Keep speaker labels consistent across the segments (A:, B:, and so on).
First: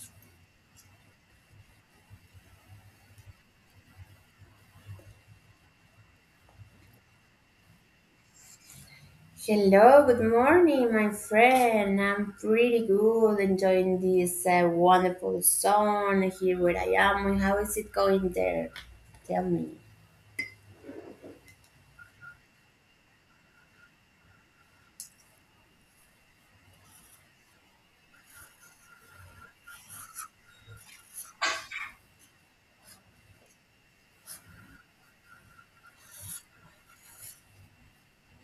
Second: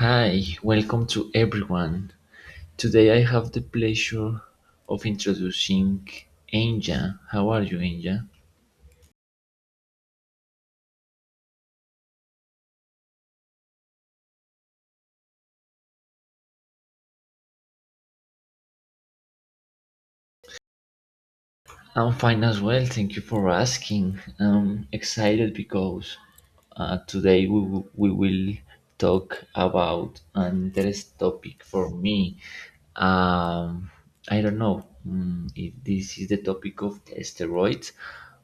A: Hi, welcome to everyone. Today I have the pleasure of introducing Anja. How are you, Anja?
B: Hello, good morning, my friend. I'm pretty good, enjoying this wonderful sun here where I am. And how is it going there? Tell me.
A: I'm fine as well. Thank you for asking. I'm excited because today we will talk about an interesting topic for me. Um, I don't know if this is the topic of steroids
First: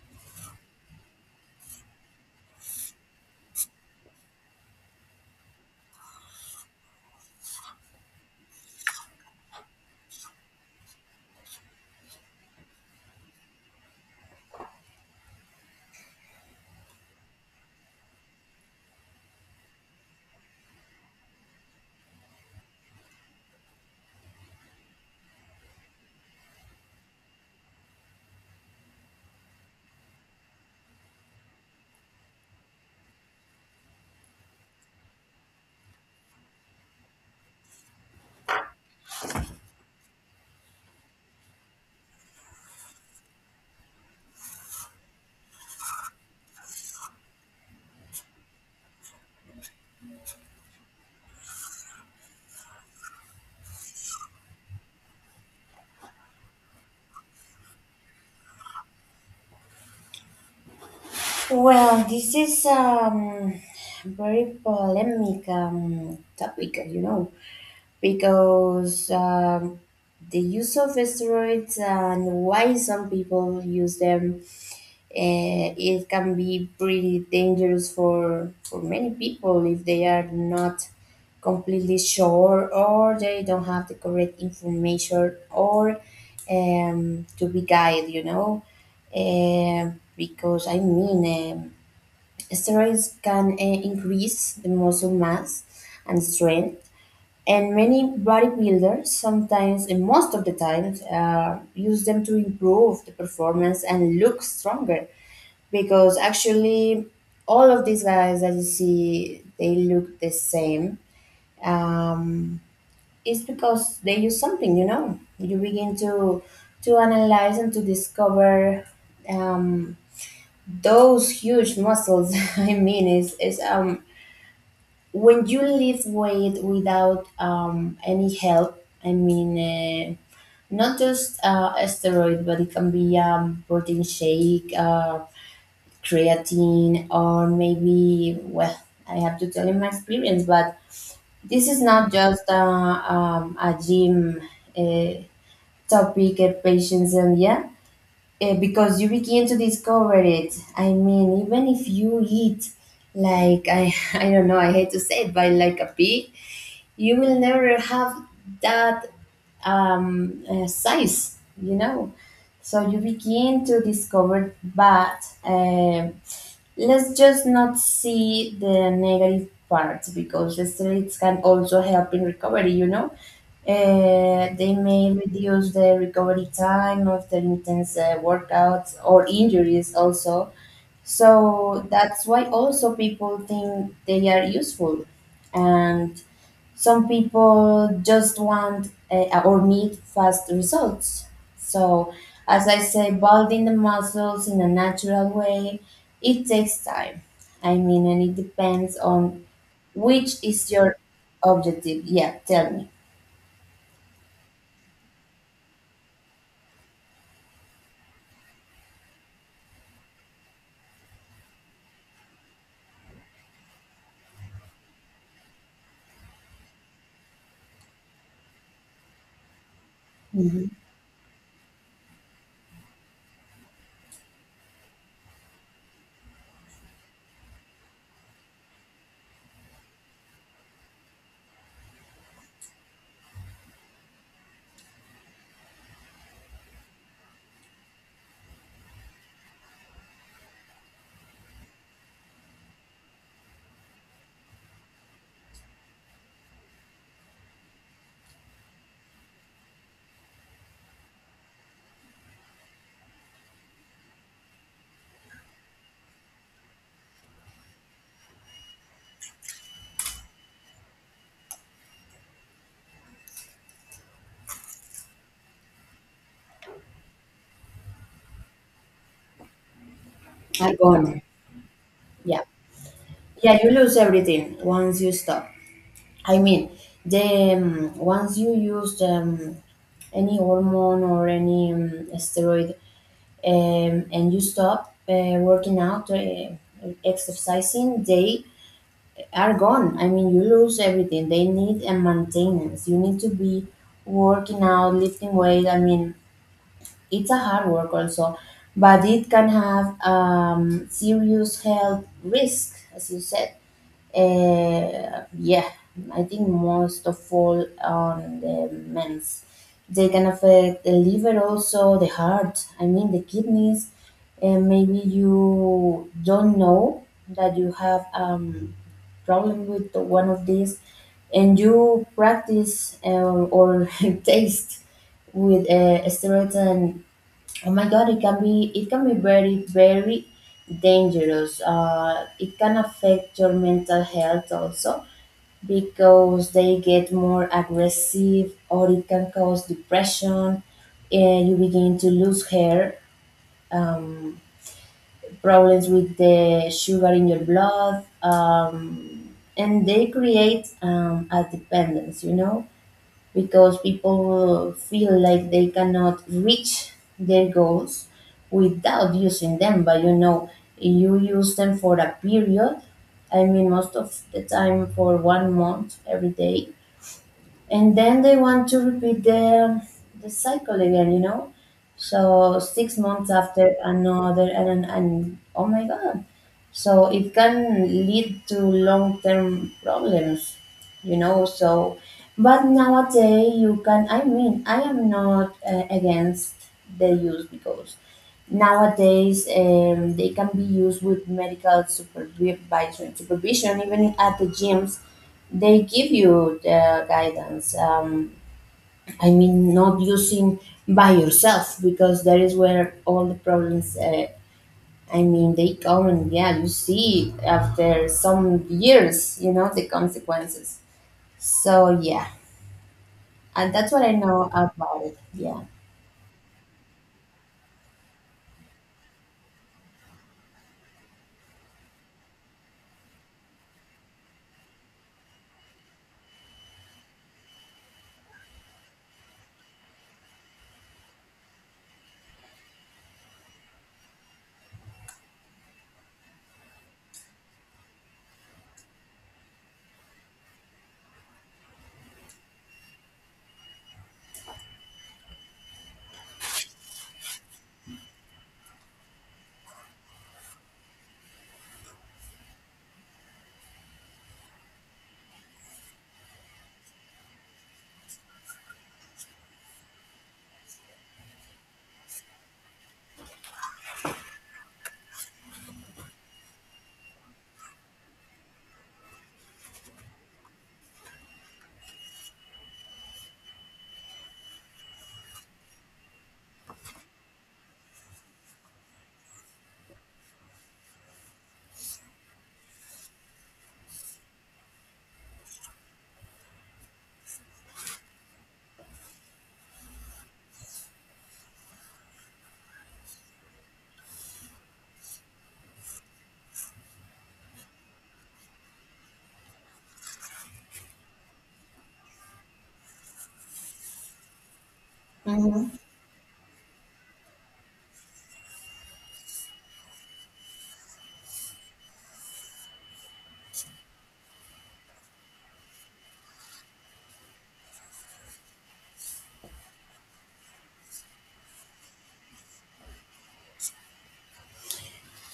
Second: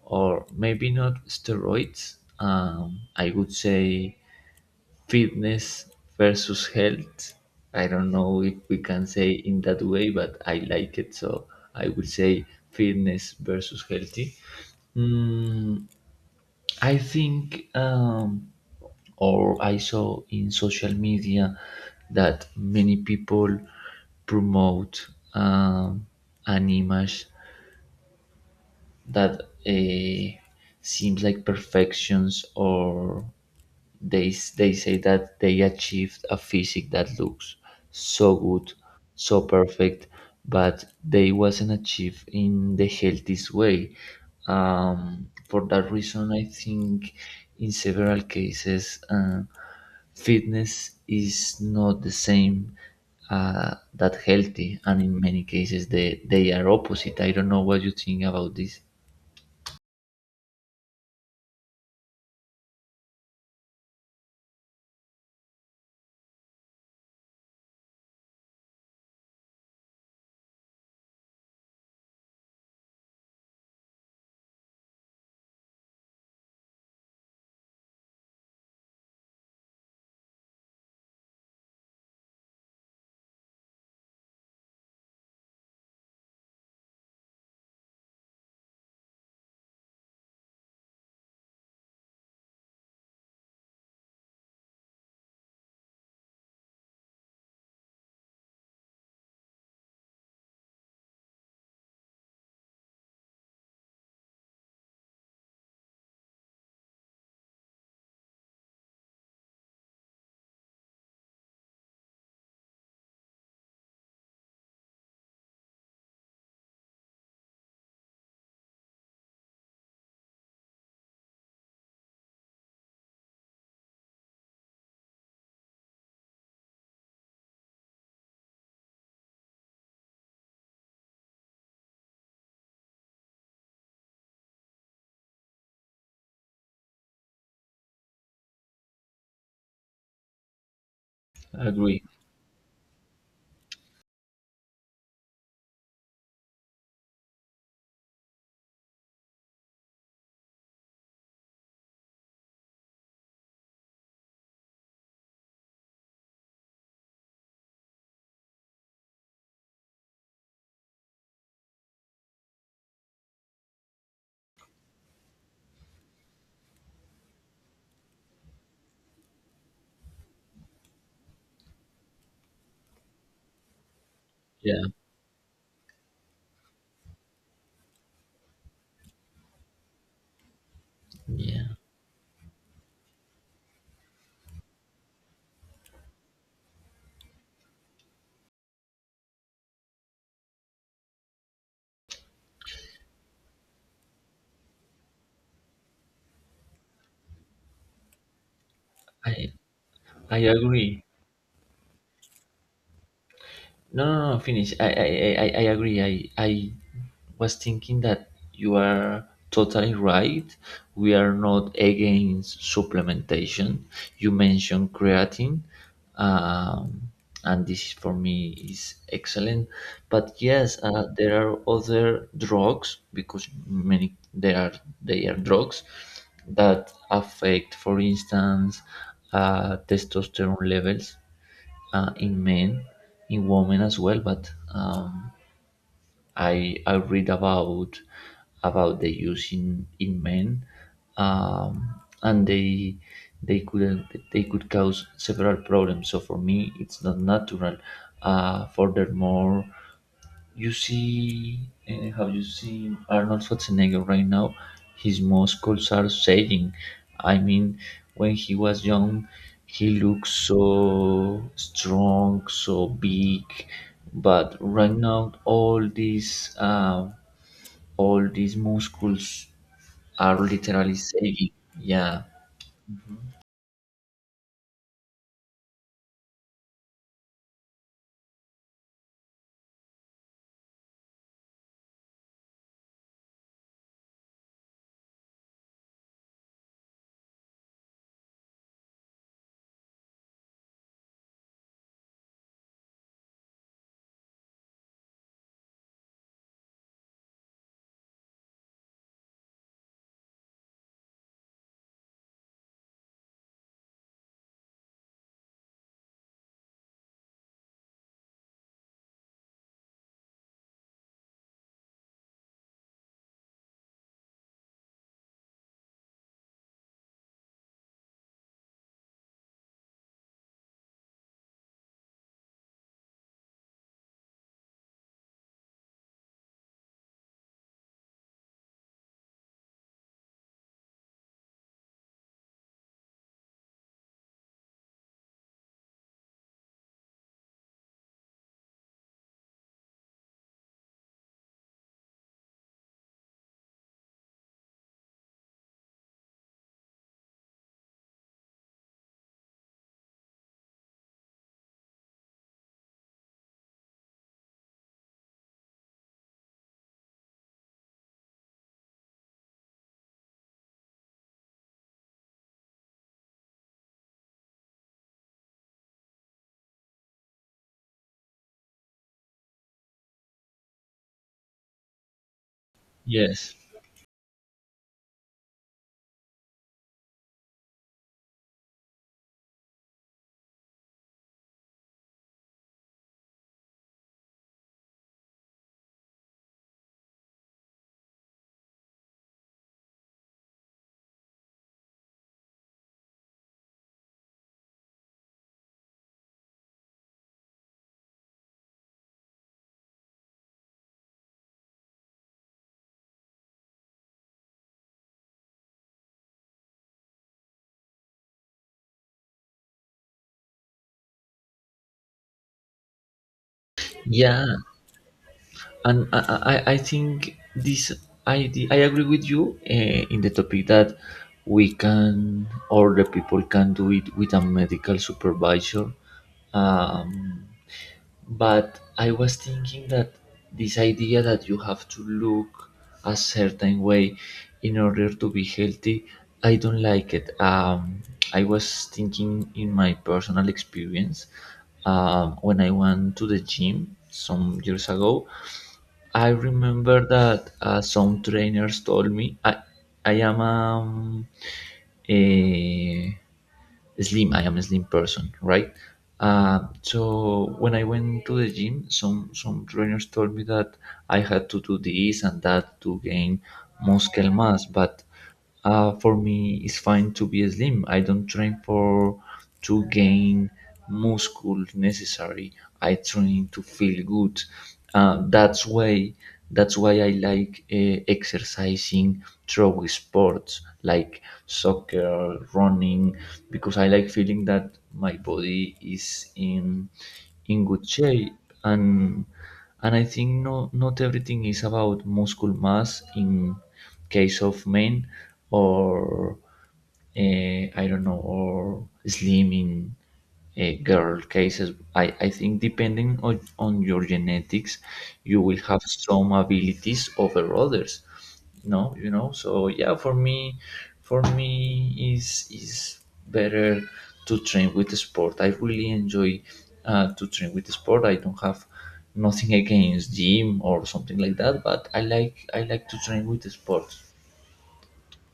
A: or maybe not steroids. I would say fitness versus health. I don't know if we can say in that way, but I like it, so I would say fitness versus healthy. I think, or I saw in social media that many people promote um, an image that uh, seems like perfections, or they say that they achieved a physique that looks so good, so perfect, but they wasn't achieved in the healthiest way. For that reason, I think in several cases, fitness is not the same that healthy, and in many cases, they are opposite. I don't know what you think about this.
B: Well, this is very polemic topic, you know, because the use of steroids and why some people use them it can be pretty dangerous for many people if they are not completely sure or they don't have the correct information or to be guided, you know. Um because I mean, steroids can increase the muscle mass and strength, and many bodybuilders sometimes, and most of the times, use them to improve the performance and look stronger, because actually all of these guys that you see, they look the same. um, it's because they use something, you know. You begin to analyze and to discover um, those huge muscles. I mean, is when you lift weight without any help, I mean, not just a steroid, but it can be protein shake, creatine, or maybe, well, I have to tell you my experience, but this is
A: Agree.
B: not just a gym uh, topic, patients and yeah. Because you begin to discover it, I mean, even if you eat like, I I don't know, I hate to say it, but like a pig, you will never have that size, you know. So you begin to discover that. Let's just not see the negative parts, because the streets can also help in recovery, you know. They
A: Yeah,
B: may reduce the recovery time after intense workouts or injuries also,
A: yeah,
B: so that's why also people think they are useful. And some people just want, or need, fast results. So, as I say, building the muscles in a natural way, it takes time. I mean, and it depends on
A: I I
B: which is your
A: agree.
B: objective. Yeah, tell me.
A: No, no, no, finish. I agree. I was thinking that you are totally right. We are not against supplementation. You mentioned creatine, um, and this for me is excellent. But
B: Hmm.
A: yes, there are other drugs because many there are drugs that affect, for instance, testosterone levels in men, in women as well. But I read about the use in men, and they could they could cause several problems. So for me, it's not natural. Furthermore, you see, have you seen Arnold Schwarzenegger right now? His muscles are sagging. I mean, when he was young, he looked so strong, so big, but right now, all these muscles are
B: I go
A: literally
B: on there.
A: sagging. Yeah.
B: Yeah, yeah, you lose everything once you stop. I mean, the once you use any hormone or any, steroid, and you stop working out, exercising, they are gone. I mean, you lose everything. They need a maintenance. You need to be working out, lifting weight. I mean, it's a hard work also, but it can have serious health risk, as you said. Yeah, I think most of all on the men's. They can affect the liver also, the heart, I mean the kidneys. And maybe you don't know that you have problem with the one of these, and you practice or taste with steroids and, oh my God, it can be very very dangerous. It can affect your mental health also, because they get more aggressive, or it can cause depression. And you begin to lose hair, um, problems with the sugar in your blood, and they create a dependence. You know, because people feel like they cannot reach their goals without using them. But you know, you use them for a period. I mean, most of the time for 1 month every day, and then they want to repeat the cycle again, you know. So 6 months
A: Yes.
B: after another, and oh my god, so it can lead to long-term problems, you know. So, but nowadays you can, I mean, I am not against the use, because nowadays they can be used with medical supervision. Even at the gyms, they give you the guidance. I mean, not using by yourself, because that is where all the problems, I mean, they come. And yeah, you see after some years, you know the consequences. So yeah, and that's what I know
A: Yeah.
B: about it, yeah.
A: And I think this idea I agree with you in the topic that we can or the people can do it with a medical supervisor, um, but I was thinking that this idea that you have to look a certain way in order to be healthy, I don't like it. I was thinking in my personal experience. When I went to the gym some years ago, I remember that some trainers told me I am um, a I am a slim person, right? So when I went to the gym, some trainers told me that I had to do this and that to gain muscle mass. But for me, it's fine to be slim. I don't train for to gain muscle necessary. I train to feel good. Uh, that's why that's why I like exercising through sports like soccer, running, because I like feeling that my body is in good shape, and and I think no, not everything is about muscle mass in case of men, or I don't know, or slim in girl cases. I think depending on your genetics, you will
B: Hmm.
A: have some abilities over others. No, you know. So yeah, for me is better to train with the sport. I really enjoy to train with the sport. I don't have nothing against gym or something like that, but I like to train with the sport.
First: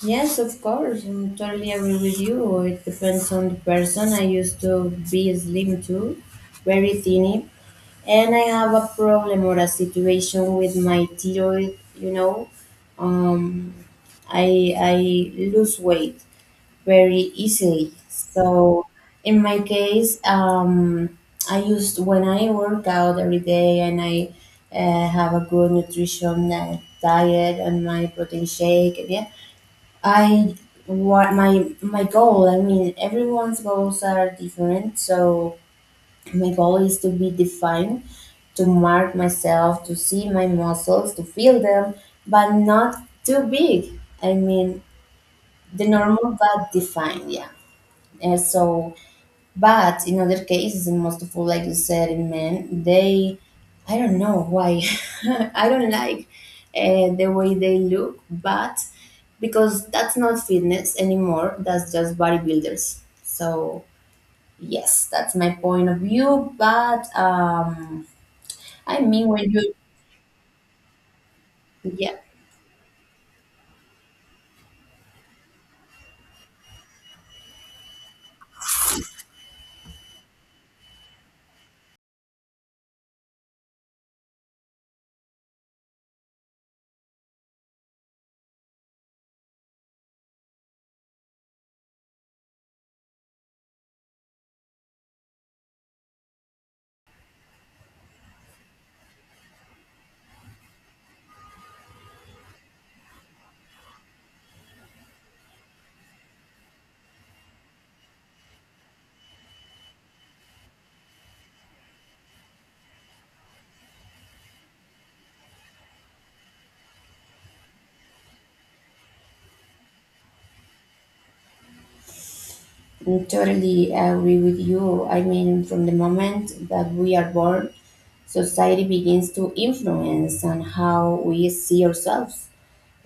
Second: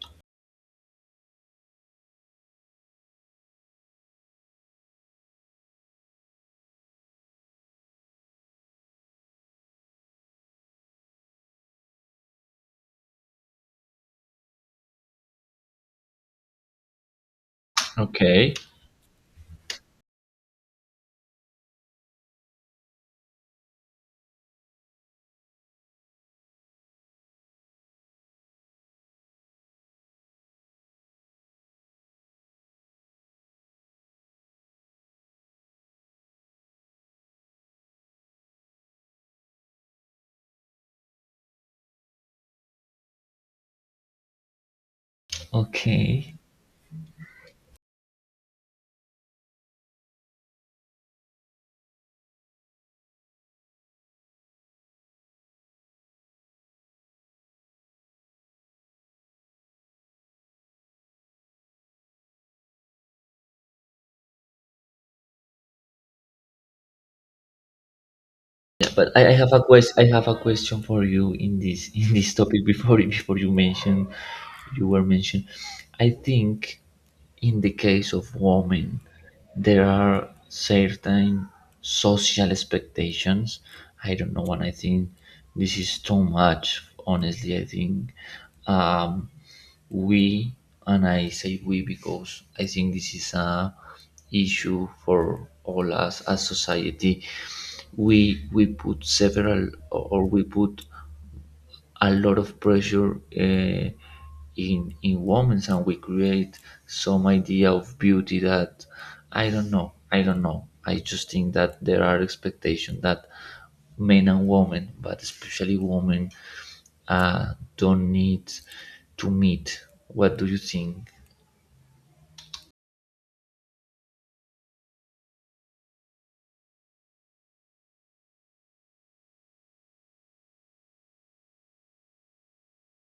B: Yes, of course. I totally agree with you. It depends on the person. I used to be slim too, very thin, and I have a problem or a situation with my thyroid. You know, um, I lose weight very easily.
A: Okay,
B: So in my case, I used when I work out every day, and I have a good nutrition diet and my protein shake. Yeah, I, what my goal. I mean, everyone's goals are different, so. My goal is to be defined, to mark myself, to see my muscles, to feel them, but not too big. I mean, the
A: okay.
B: normal but defined, yeah. And so, but in other cases, and most of all, like you said, in men, they, I don't know why, I don't like the way they look, but because that's not fitness anymore, that's just bodybuilders. So, yes, that's my point of view, but
A: Yeah,
B: I
A: but I,
B: mean,
A: I
B: when
A: have a
B: you,
A: quest. I have a question for you in this in
B: yeah,
A: this topic before you were mentioned. I think in the case of women, there are certain social expectations. I don't know, and I think this is too much. Honestly, I think, um, we, and I say we because I think this is a issue for all us as society, we put several or we put a lot of pressure in women, and we create some idea of beauty that I don't know, I just think that there are expectations that men and women, but especially women, don't need to meet. What do you think?
B: I totally agree with you. I mean, from the moment that we are born, society begins to influence on how we see ourselves.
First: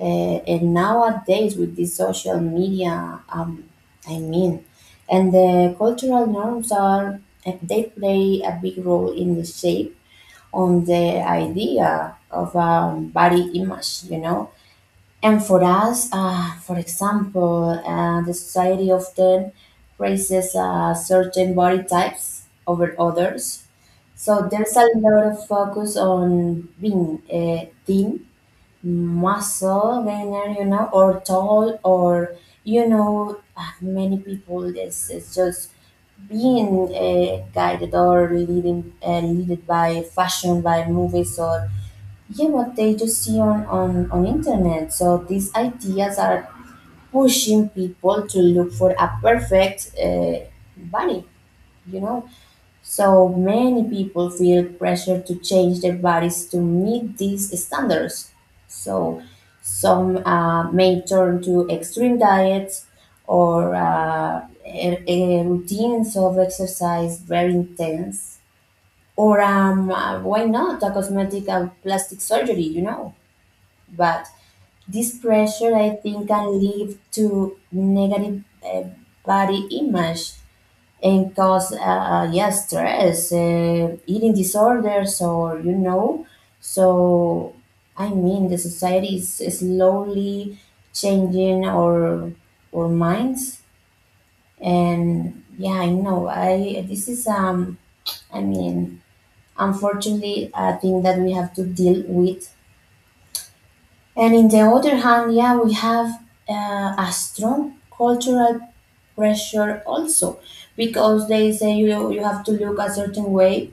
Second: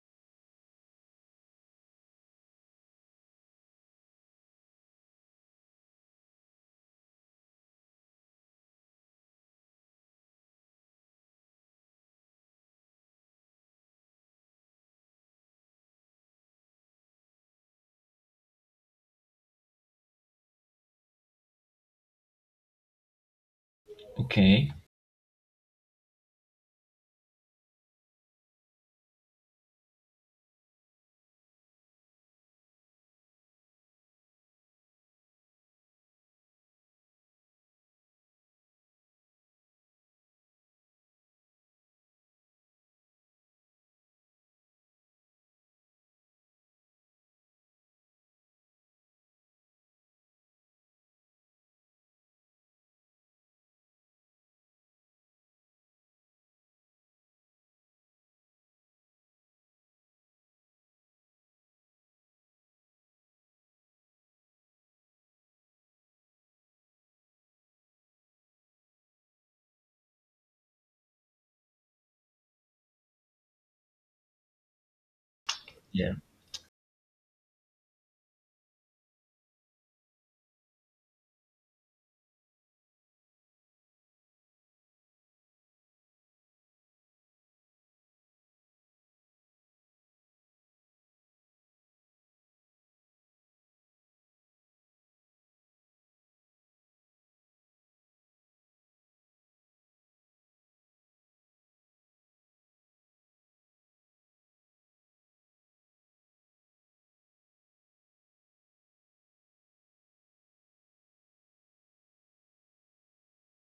B: And nowadays, with the social media, I mean, and the cultural norms are, they play a big role in the shape, on the idea of, body image, you know. And for us, for example, the society often praises certain body types over others. So
A: Okay.
B: there's a lot of focus on being, thin, muscle, leaner, you know, or tall, or, you know, many people, this is just being guided or leading, leaded by fashion, by movies, or yeah, what they just see on on internet. So these ideas are pushing people to look for a perfect body, you know. So many people feel pressure to change their bodies to meet these standards. So some may turn to extreme diets or a routines of exercise very intense, or why not a cosmetic and plastic surgery, you know. But this pressure, I
A: Yeah.
B: think, can lead to negative body image and cause, yeah, stress, eating disorders, or you know. So, I mean, the society is slowly changing our minds, and yeah, I know. I, this is I mean, unfortunately, a thing that we have to deal with. And in the other hand, yeah, we have a strong cultural pressure also, because they say you have to look a certain way,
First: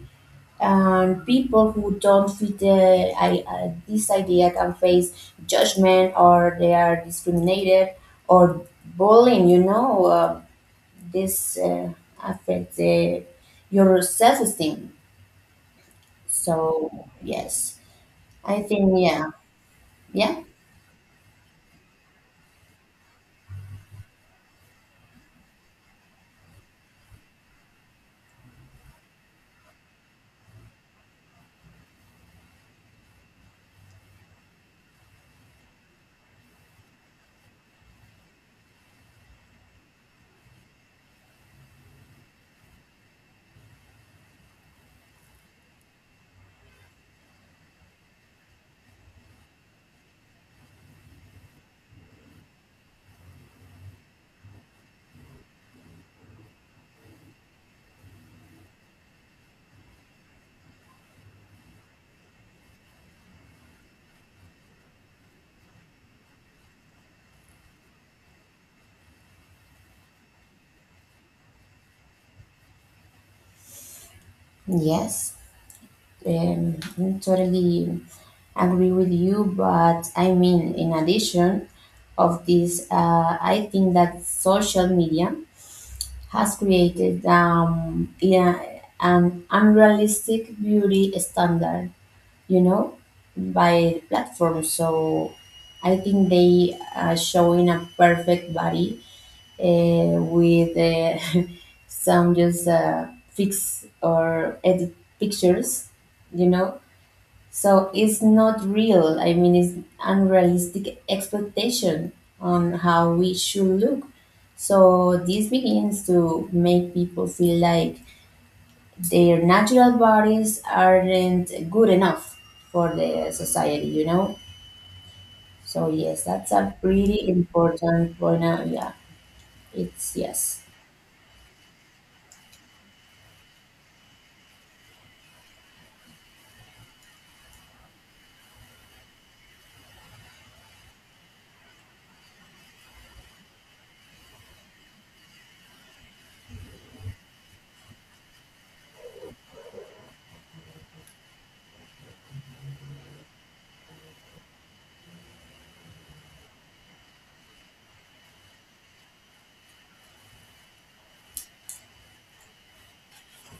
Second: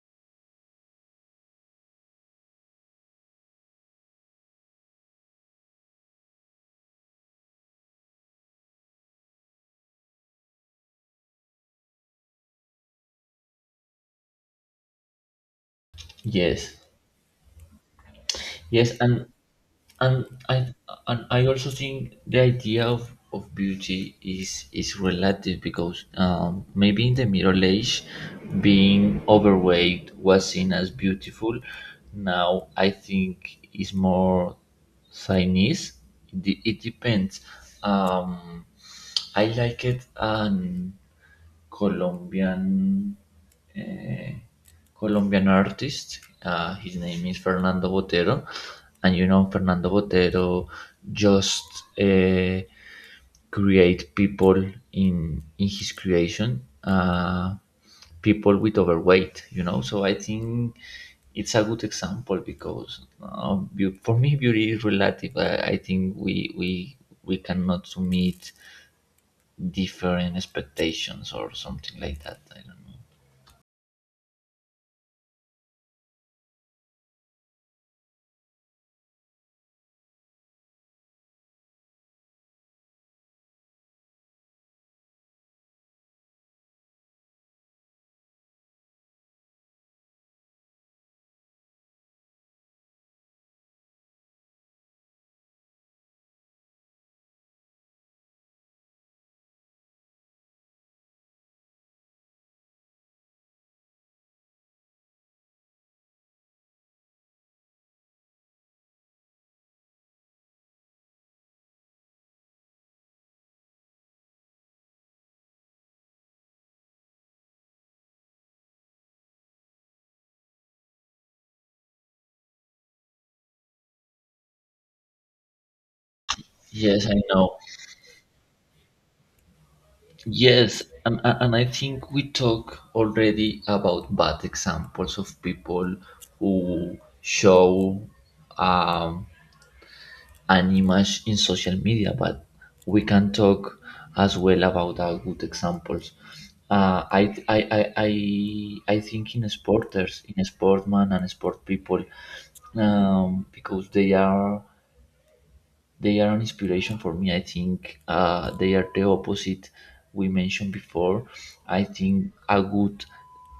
B: and people who don't fit the, I, this idea can face judgment, or they are discriminated or bullying. You know, this affects your self esteem.
A: Yes.
B: So yes, I think,
A: Yes. and
B: yeah,
A: and
B: yeah,
A: I and I also think the idea of beauty is relative because, maybe in the Middle Age, being overweight was seen as beautiful. Now I think is more Chinese. It depends. Um, I like it an Colombian Colombian artist. His name is Fernando Botero, and you know Fernando Botero just uh, create people in his creation, people with overweight. You know, so I think it's a good example because for me beauty is relative. I think we cannot meet different expectations or something like that. I don't know.
B: yes. I'm totally agree with you, but I mean, in addition of this, I think that social media has created, yeah, an unrealistic beauty standard, you know, by the platform. So I think they are showing a perfect body with some just fix or edit pictures, you know, so it's not real. I mean, it's unrealistic expectation on how we should look. So this begins to make people feel like their natural bodies aren't good enough for the society, you know? So yes, that's a
A: Yes, I
B: pretty
A: know.
B: important point. Yeah, it's yes.
A: Yes, and I think we talk already about bad examples of people who show um, an image in social media, but we can talk as well about our good examples. Uh, I, I, I, I think in sporters, in sportmen and sport people, because they are an inspiration for me. I think they are the opposite we mentioned before. I think a good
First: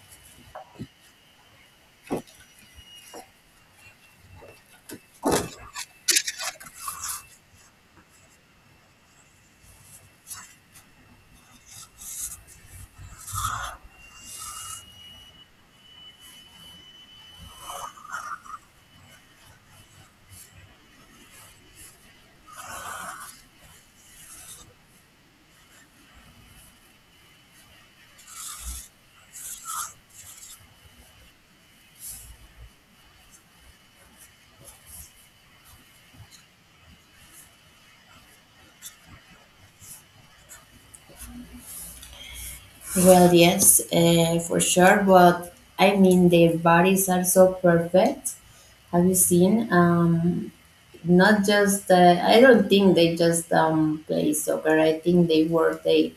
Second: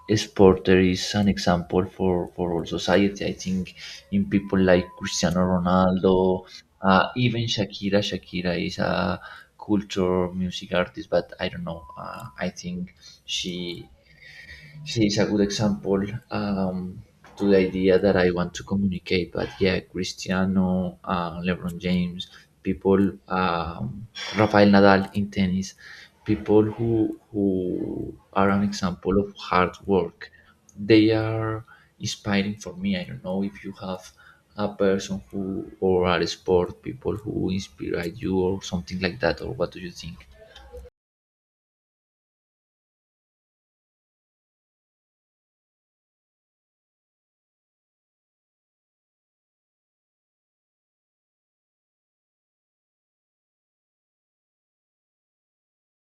A: sporter is an example for all society. I think in people like Cristiano Ronaldo, even Shakira. Shakira is a culture music artist, but I don't know. I think she she is a good example um, to the idea that I want to communicate. But yeah, Cristiano, LeBron James, people, Rafael Nadal in tennis, people who are an example of hard work. They are inspiring for me. I don't know if you have a person who or are sport people who inspire you or something like that, or what do you think?
B: Well, yes, for sure. But I mean, their bodies are so perfect. Have you seen? Not just, I don't think they just play soccer, I think they work, they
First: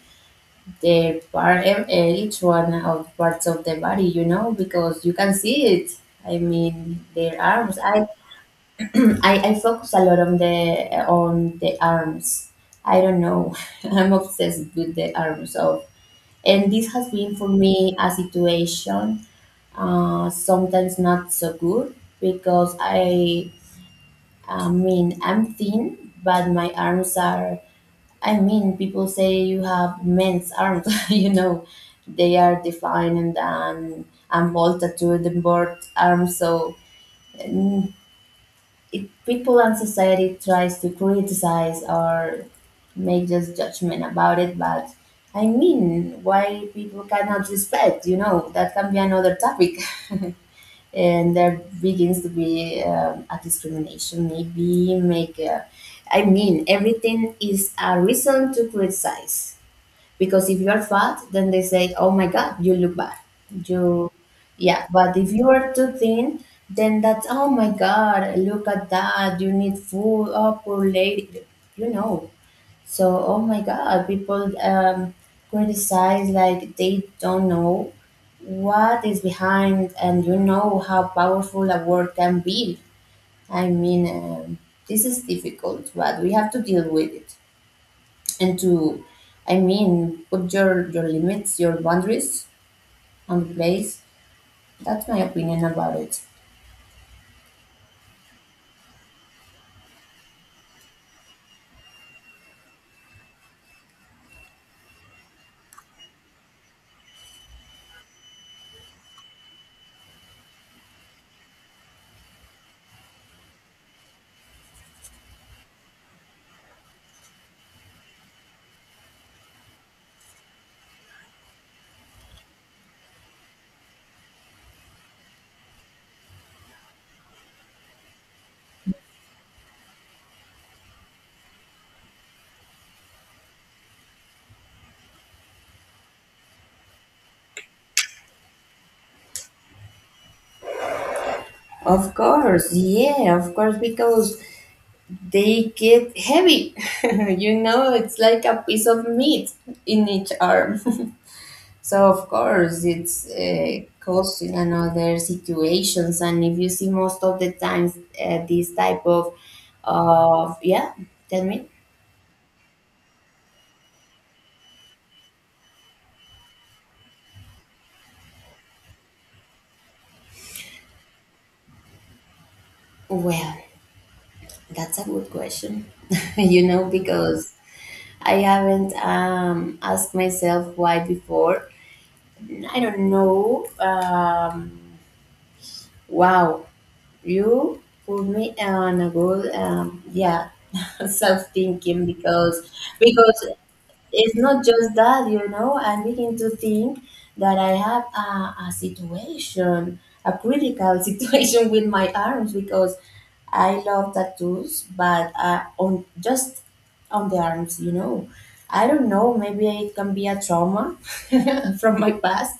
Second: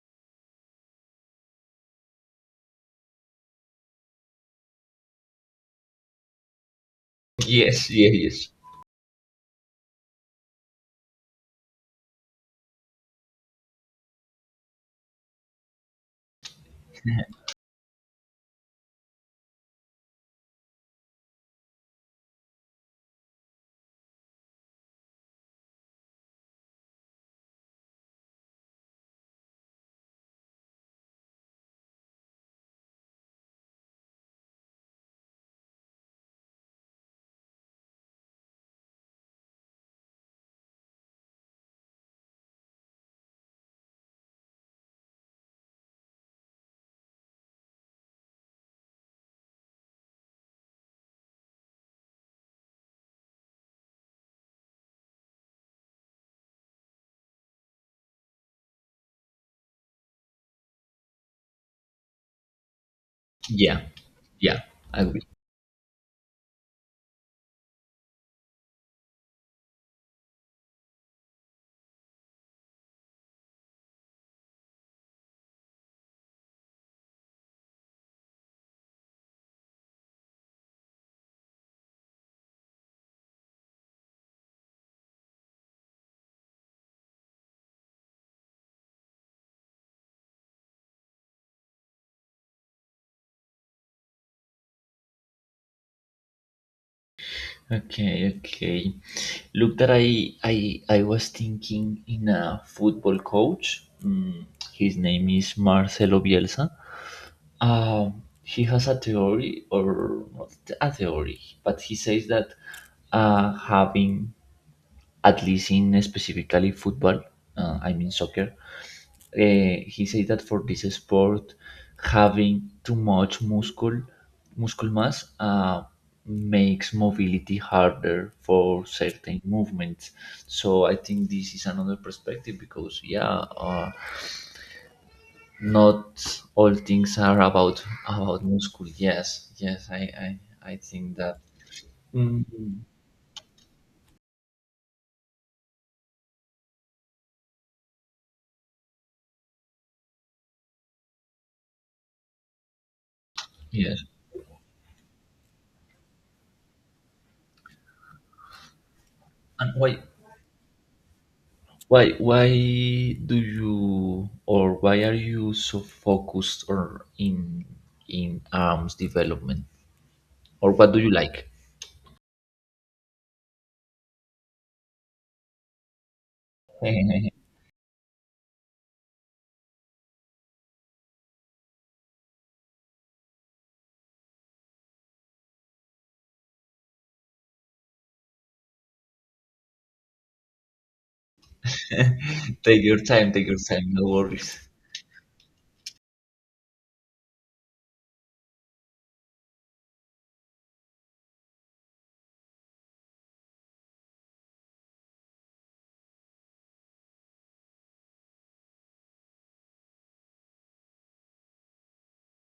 B: their part, each one of parts of the body, you know, because you can see it. I mean, their arms,
A: Yes,
B: I
A: yes, yes.
B: I focus a lot on the arms, I don't know, I'm obsessed with the arms of, and this has been for me a situation, uh, sometimes not so good, because I mean, I'm thin, but my arms are. I mean, people say you have men's arms, you know, they are defined and bolted to the board arms. So, mm, if people and society tries to criticize or make just judgment about it, but I mean, why people cannot respect? You know, that can be another topic. And there begins to be a discrimination, maybe make a, I mean, everything is a reason to criticize, because if you're fat, then they say oh my god you look bad,
A: Yeah,
B: you,
A: yeah.
B: yeah,
A: I
B: but if you are too thin, then that's oh my god, look at that, you need food, oh poor lady, you know. So, oh my God, people criticize like they don't know what is behind, and you know how powerful a word can be. I mean, this is difficult, but we have to deal with it and to, I mean, put your limits, your boundaries on place. That's my opinion about it.
A: Okay, okay. Look that I was thinking in a football coach. His name is Marcelo Bielsa. He has a theory or not a theory, but he says that having at least in specifically football, I mean soccer, he said that for this sport, having too much muscle mass makes mobility harder for certain movements. So I think this is another perspective because yeah, uh, not all things are about muscle. Yes, yes, I think that.
B: Of
A: Mm,
B: course, yeah, of course, because they get heavy. You know, it's like a piece of meat in each arm. So of course, it's
A: yes,
B: caused in another situations, and if you see most of the times this type
A: and why
B: of yeah, tell me.
A: Why why do you or why are you so focused or in arms development? Or what do you like?
B: Well, that's a good question. You know, because I haven't asked myself why before. I don't know. Wow, you put me on a good self thinking because
A: Take
B: because
A: your time, no
B: it's not
A: worries.
B: just that, you know, I begin to think that I have a situation, a critical situation with my arms because I love tattoos, but on just on the arms, you know. I don't know, maybe it can be a trauma from my past.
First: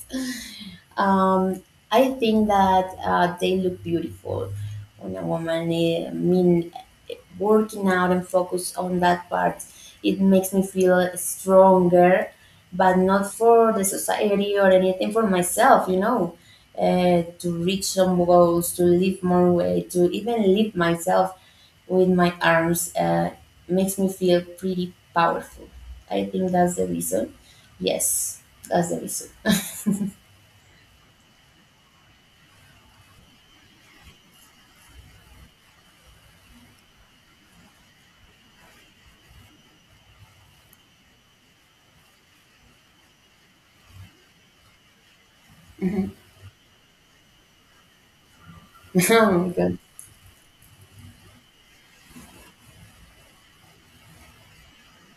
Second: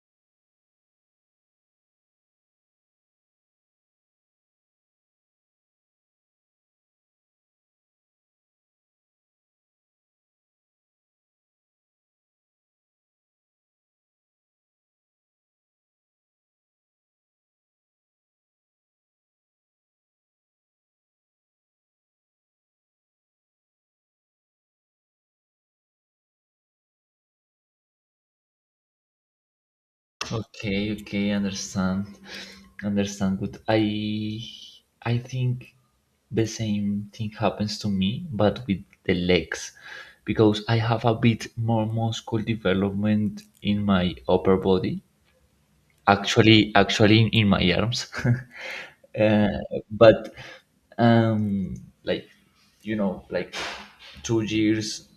B: Um, I think that they look beautiful on a woman. I mean, working out and focus on that part. It makes me feel stronger, but not for the society or anything for myself, you know, to reach some goals, to lift more weight, to even lift myself with my arms makes me feel pretty powerful. I think that's the reason. Yes, that's the reason.
A: Okay, okay, understand. Understand good. I think the same thing happens to me, but with the legs. Because I have a bit more muscle development in my upper body. Actually in my arms.
B: Oh my
A: uh,
B: God.
A: but um like, like 2 years,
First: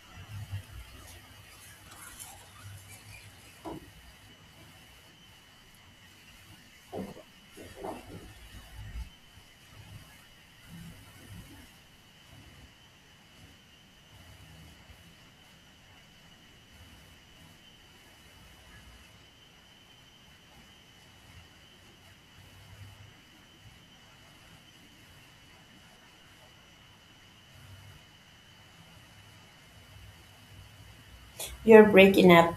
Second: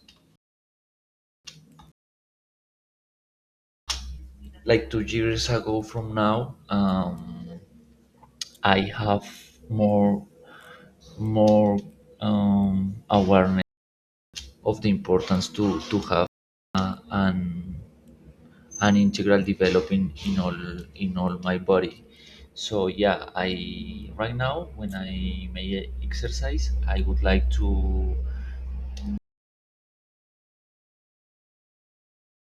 A: like 2 years ago from now, I have more more awareness of the importance to have an an integral developing in all my body, so yeah, I right now when I may exercise, I would like to
B: You're breaking up.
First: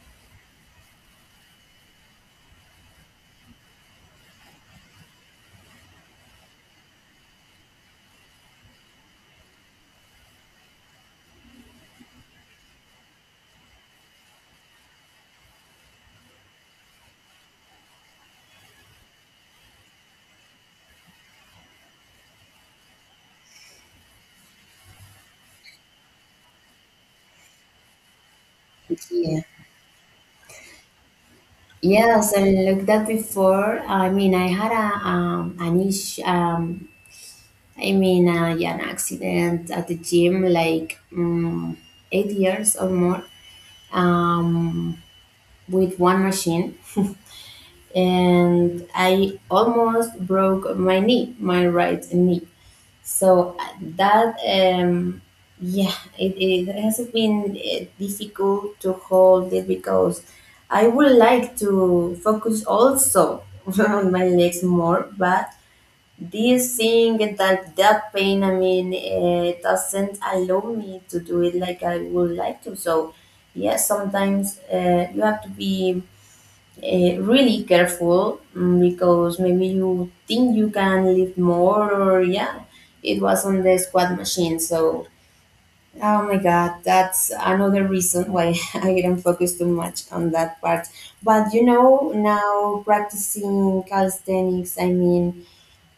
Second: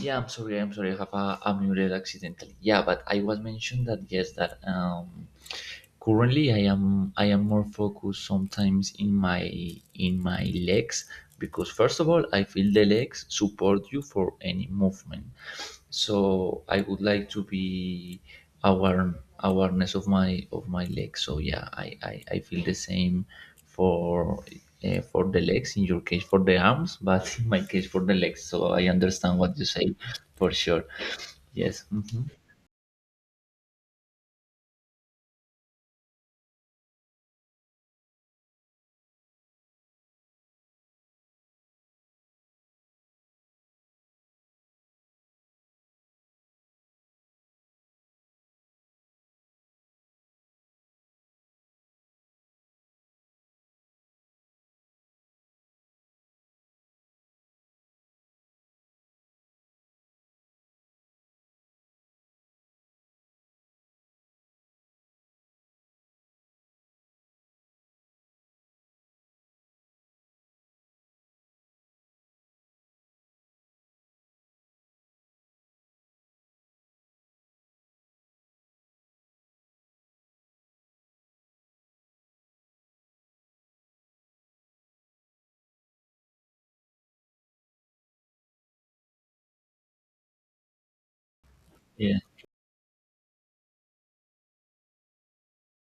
A: Yeah, I'm sorry. I'm sorry. I have a unmuted accidentally. Yeah, but I was mentioned that yes, that currently I am more focused sometimes in my legs because first of all I feel the legs support you for any movement. So I would like to be aware awareness of my legs. So yeah, I feel the same for for the legs in your case for the arms but in my case for the legs, so I understand
B: Yeah.
A: what you say for sure. Yes, mhm.
B: Yes, I looked at before. I mean, I had a an issue. I mean, yeah, an accident at the gym, like 8 years or more, um, with one machine, and I almost broke my knee, my right knee. So that, yeah, it hasn't been difficult to hold it because I would like to focus also on my legs more, but this thing that pain, I mean, doesn't allow me to do it like I would like to. So, yes, sometimes you have to be really careful, because maybe you think you can lift more or yeah, it was on the squat machine. So oh my God, that's another reason why I didn't focus too much on that part. But you know,
A: Yeah,
B: now practicing calisthenics, I mean,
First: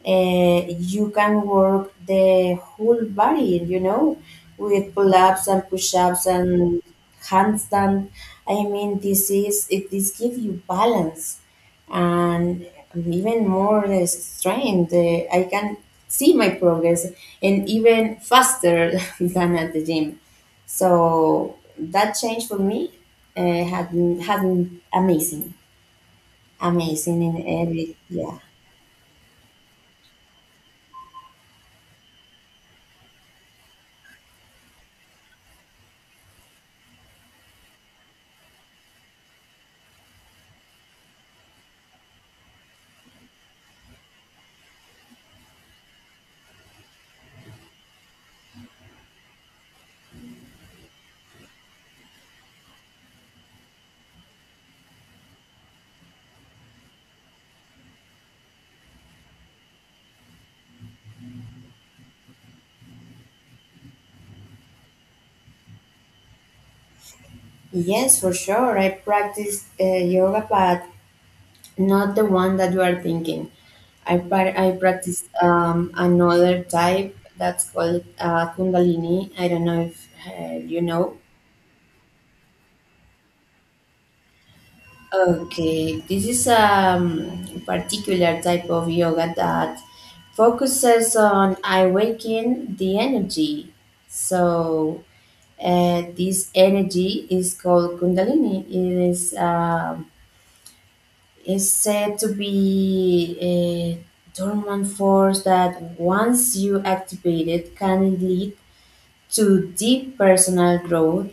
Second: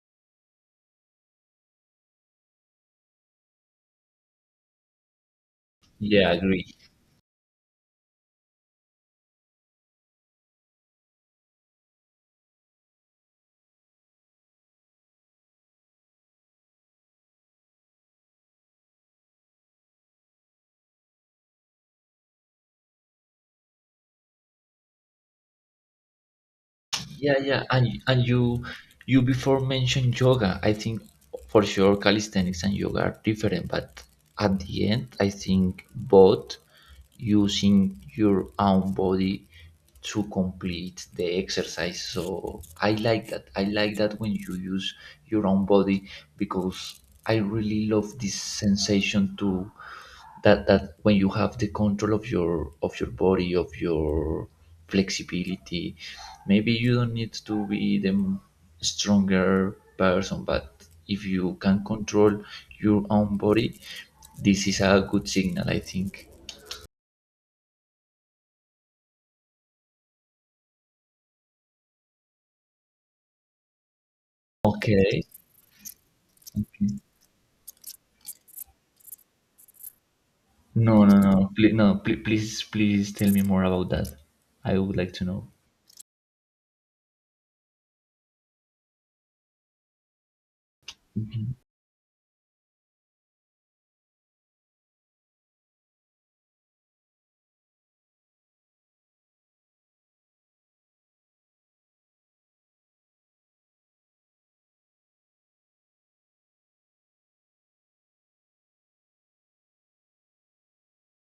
B: you can work the whole body, you know, with pull ups and push ups
A: yeah, agree.
B: and handstand. I mean, this is it, this gives you balance and even more strength. I can see my progress and even faster than at the gym. So that change for me uh, had, had been amazing, amazing in
A: Yeah, yeah, and
B: every,
A: and
B: yeah.
A: you before mentioned yoga. I think for sure calisthenics and yoga are different, but at the end, I think both using your own body to complete the exercise. So I like that. I like that when you use your own body because I really love this sensation to that, when you have the control of your body of your flexibility, maybe you don't need to be the stronger person, but if you can control your own body, this is a good signal, I think.
B: Yes, for sure. I practice yoga, but not the one that you are thinking. I
A: Okay.
B: practice another type that's called Kundalini. I don't know if you
A: No, no,
B: know.
A: no, please, no, please tell me more about that. I would like to know.
B: Okay, this is a particular type of yoga that focuses
A: Mhm.
B: on awakening the energy. So this energy is called Kundalini. It is. Is said to be a dormant force that, once you activate it, can lead to deep personal growth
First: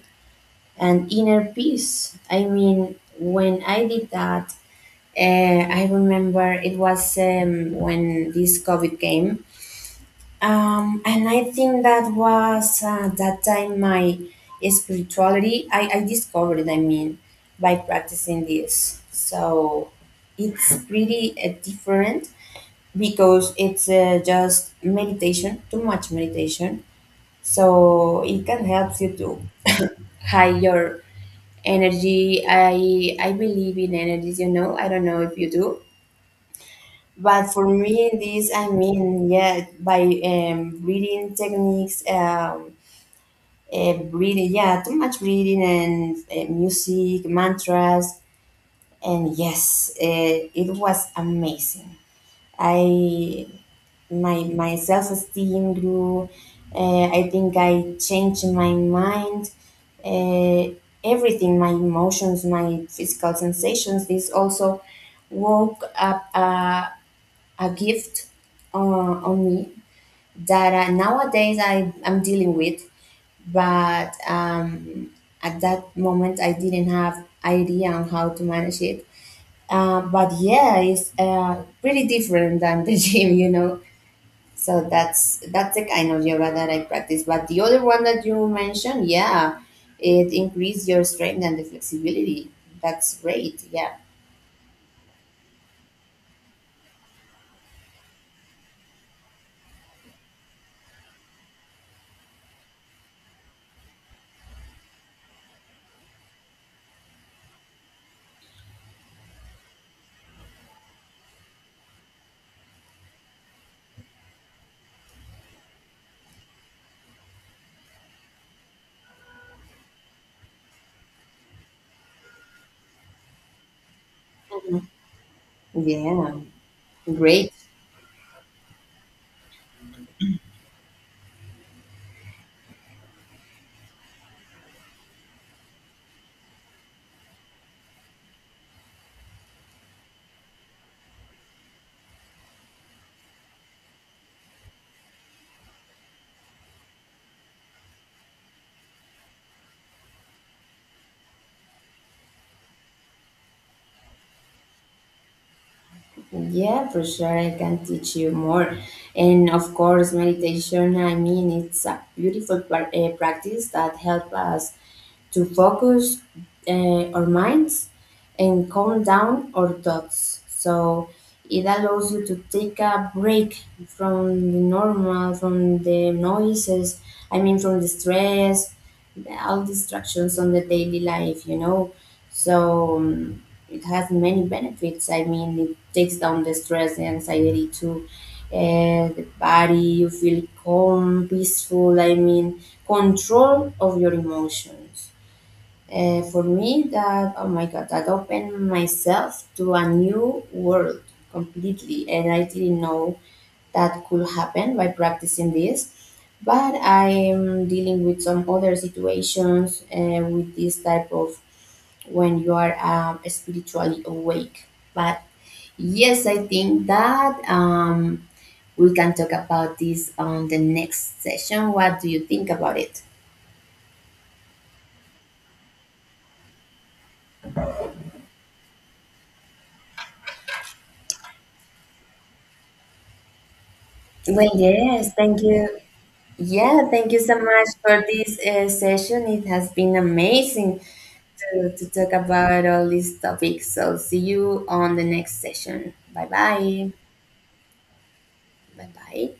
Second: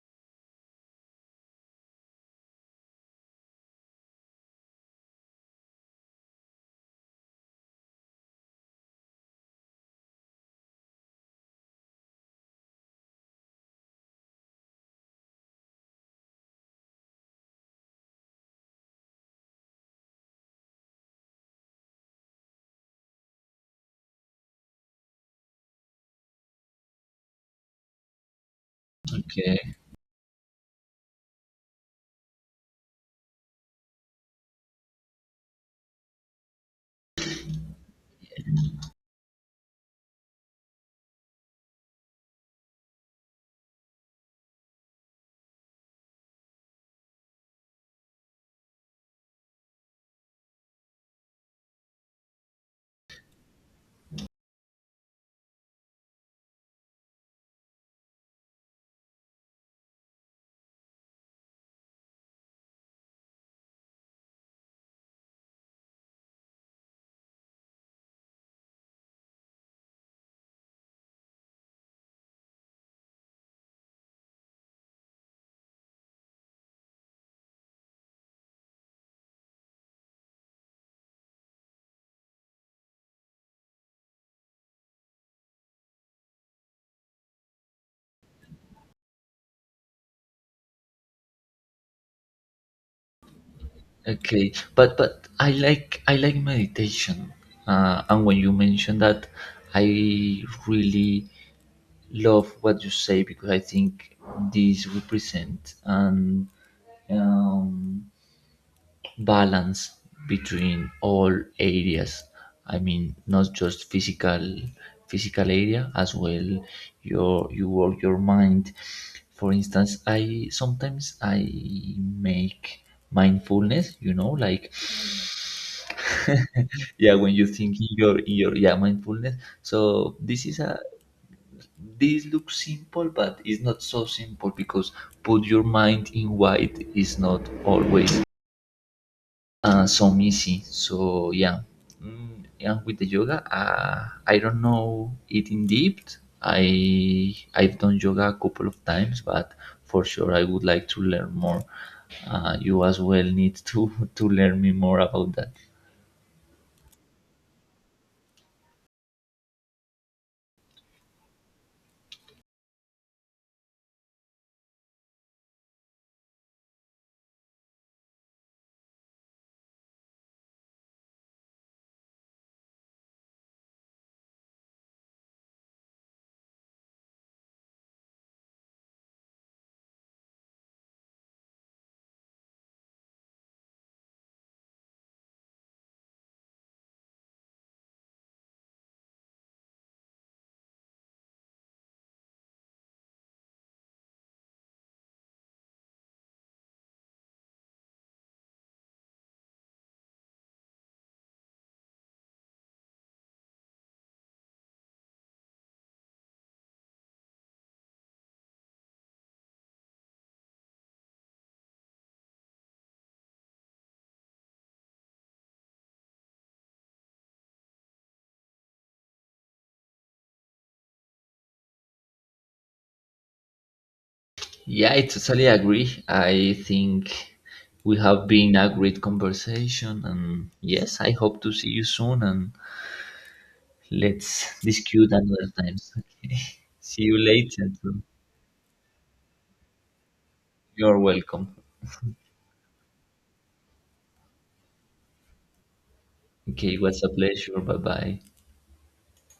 B: and inner peace. I mean, when I did that, uh, I remember it was when this COVID came. And I think that was that time my spirituality. I discovered, it, I mean, by practicing this. So it's pretty different because it's just meditation, too much meditation. So it can help you
A: Okay.
B: to high your energy. I believe in energies. You know, I don't know if you do, but for me, this I mean, yeah, by reading techniques, reading, yeah, too much reading and music, mantras, and yes, it was amazing. I my self esteem grew. I think I changed my mind. Uh, everything, my emotions, my physical sensations. This also woke up. A gift on me that nowadays I'm dealing with, but at that moment I didn't have idea on how to manage it. But yeah, it's pretty different than the gym, you know. So that's the kind of yoga that I practice. But the other one that you mentioned, yeah, it increased your strength and the flexibility. That's great. Yeah.
A: Okay, but I like meditation, and when you mention that, I really love what you say because I think this represent an, um, balance between all areas. I mean, not just physical area as well. You work your mind. For instance, I sometimes I make mindfulness. You know, like
B: Mhm. Yeah,
A: yeah, when you
B: great.
A: think in your yeah mindfulness, so this is a this looks simple but it's not so simple because put your mind in white is not always so easy, so yeah. Mm, yeah, with the yoga, I don't know it in depth. I've done yoga a couple of times, but for sure I would like to learn more. You as well need to to learn me more about that.
B: Yeah, for sure, I can teach you more. And of course, meditation, I mean, it's a beautiful practice that helps us to focus our minds and calm down our thoughts. So it allows you to take a break from the normal, from the noises, I mean, from the stress, all distractions on the daily life, you know. So it has many benefits. I mean, it takes down the stress, the anxiety too. The body, you feel calm, peaceful. I mean, control of your emotions. For me, that, oh my God, that opened myself to a new world completely. And I didn't know that could happen by practicing this. But I am dealing with some other situations with this type of when you are spiritually awake. But yes, I think that we can talk about this on the next session. What do you think about it?
A: Yeah, I totally agree. I think we have been a great conversation, and yes, I hope to see you soon. And let's
B: Well,
A: discuss
B: yes, thank
A: another
B: you.
A: times. Okay.
B: Yeah,
A: See
B: thank
A: you
B: you so much
A: later.
B: for this session. It has been amazing
A: You're welcome.
B: to talk about all these topics. So, see you on the next session. Bye
A: Okay, it
B: bye.
A: was a pleasure. Bye bye.
B: Bye bye.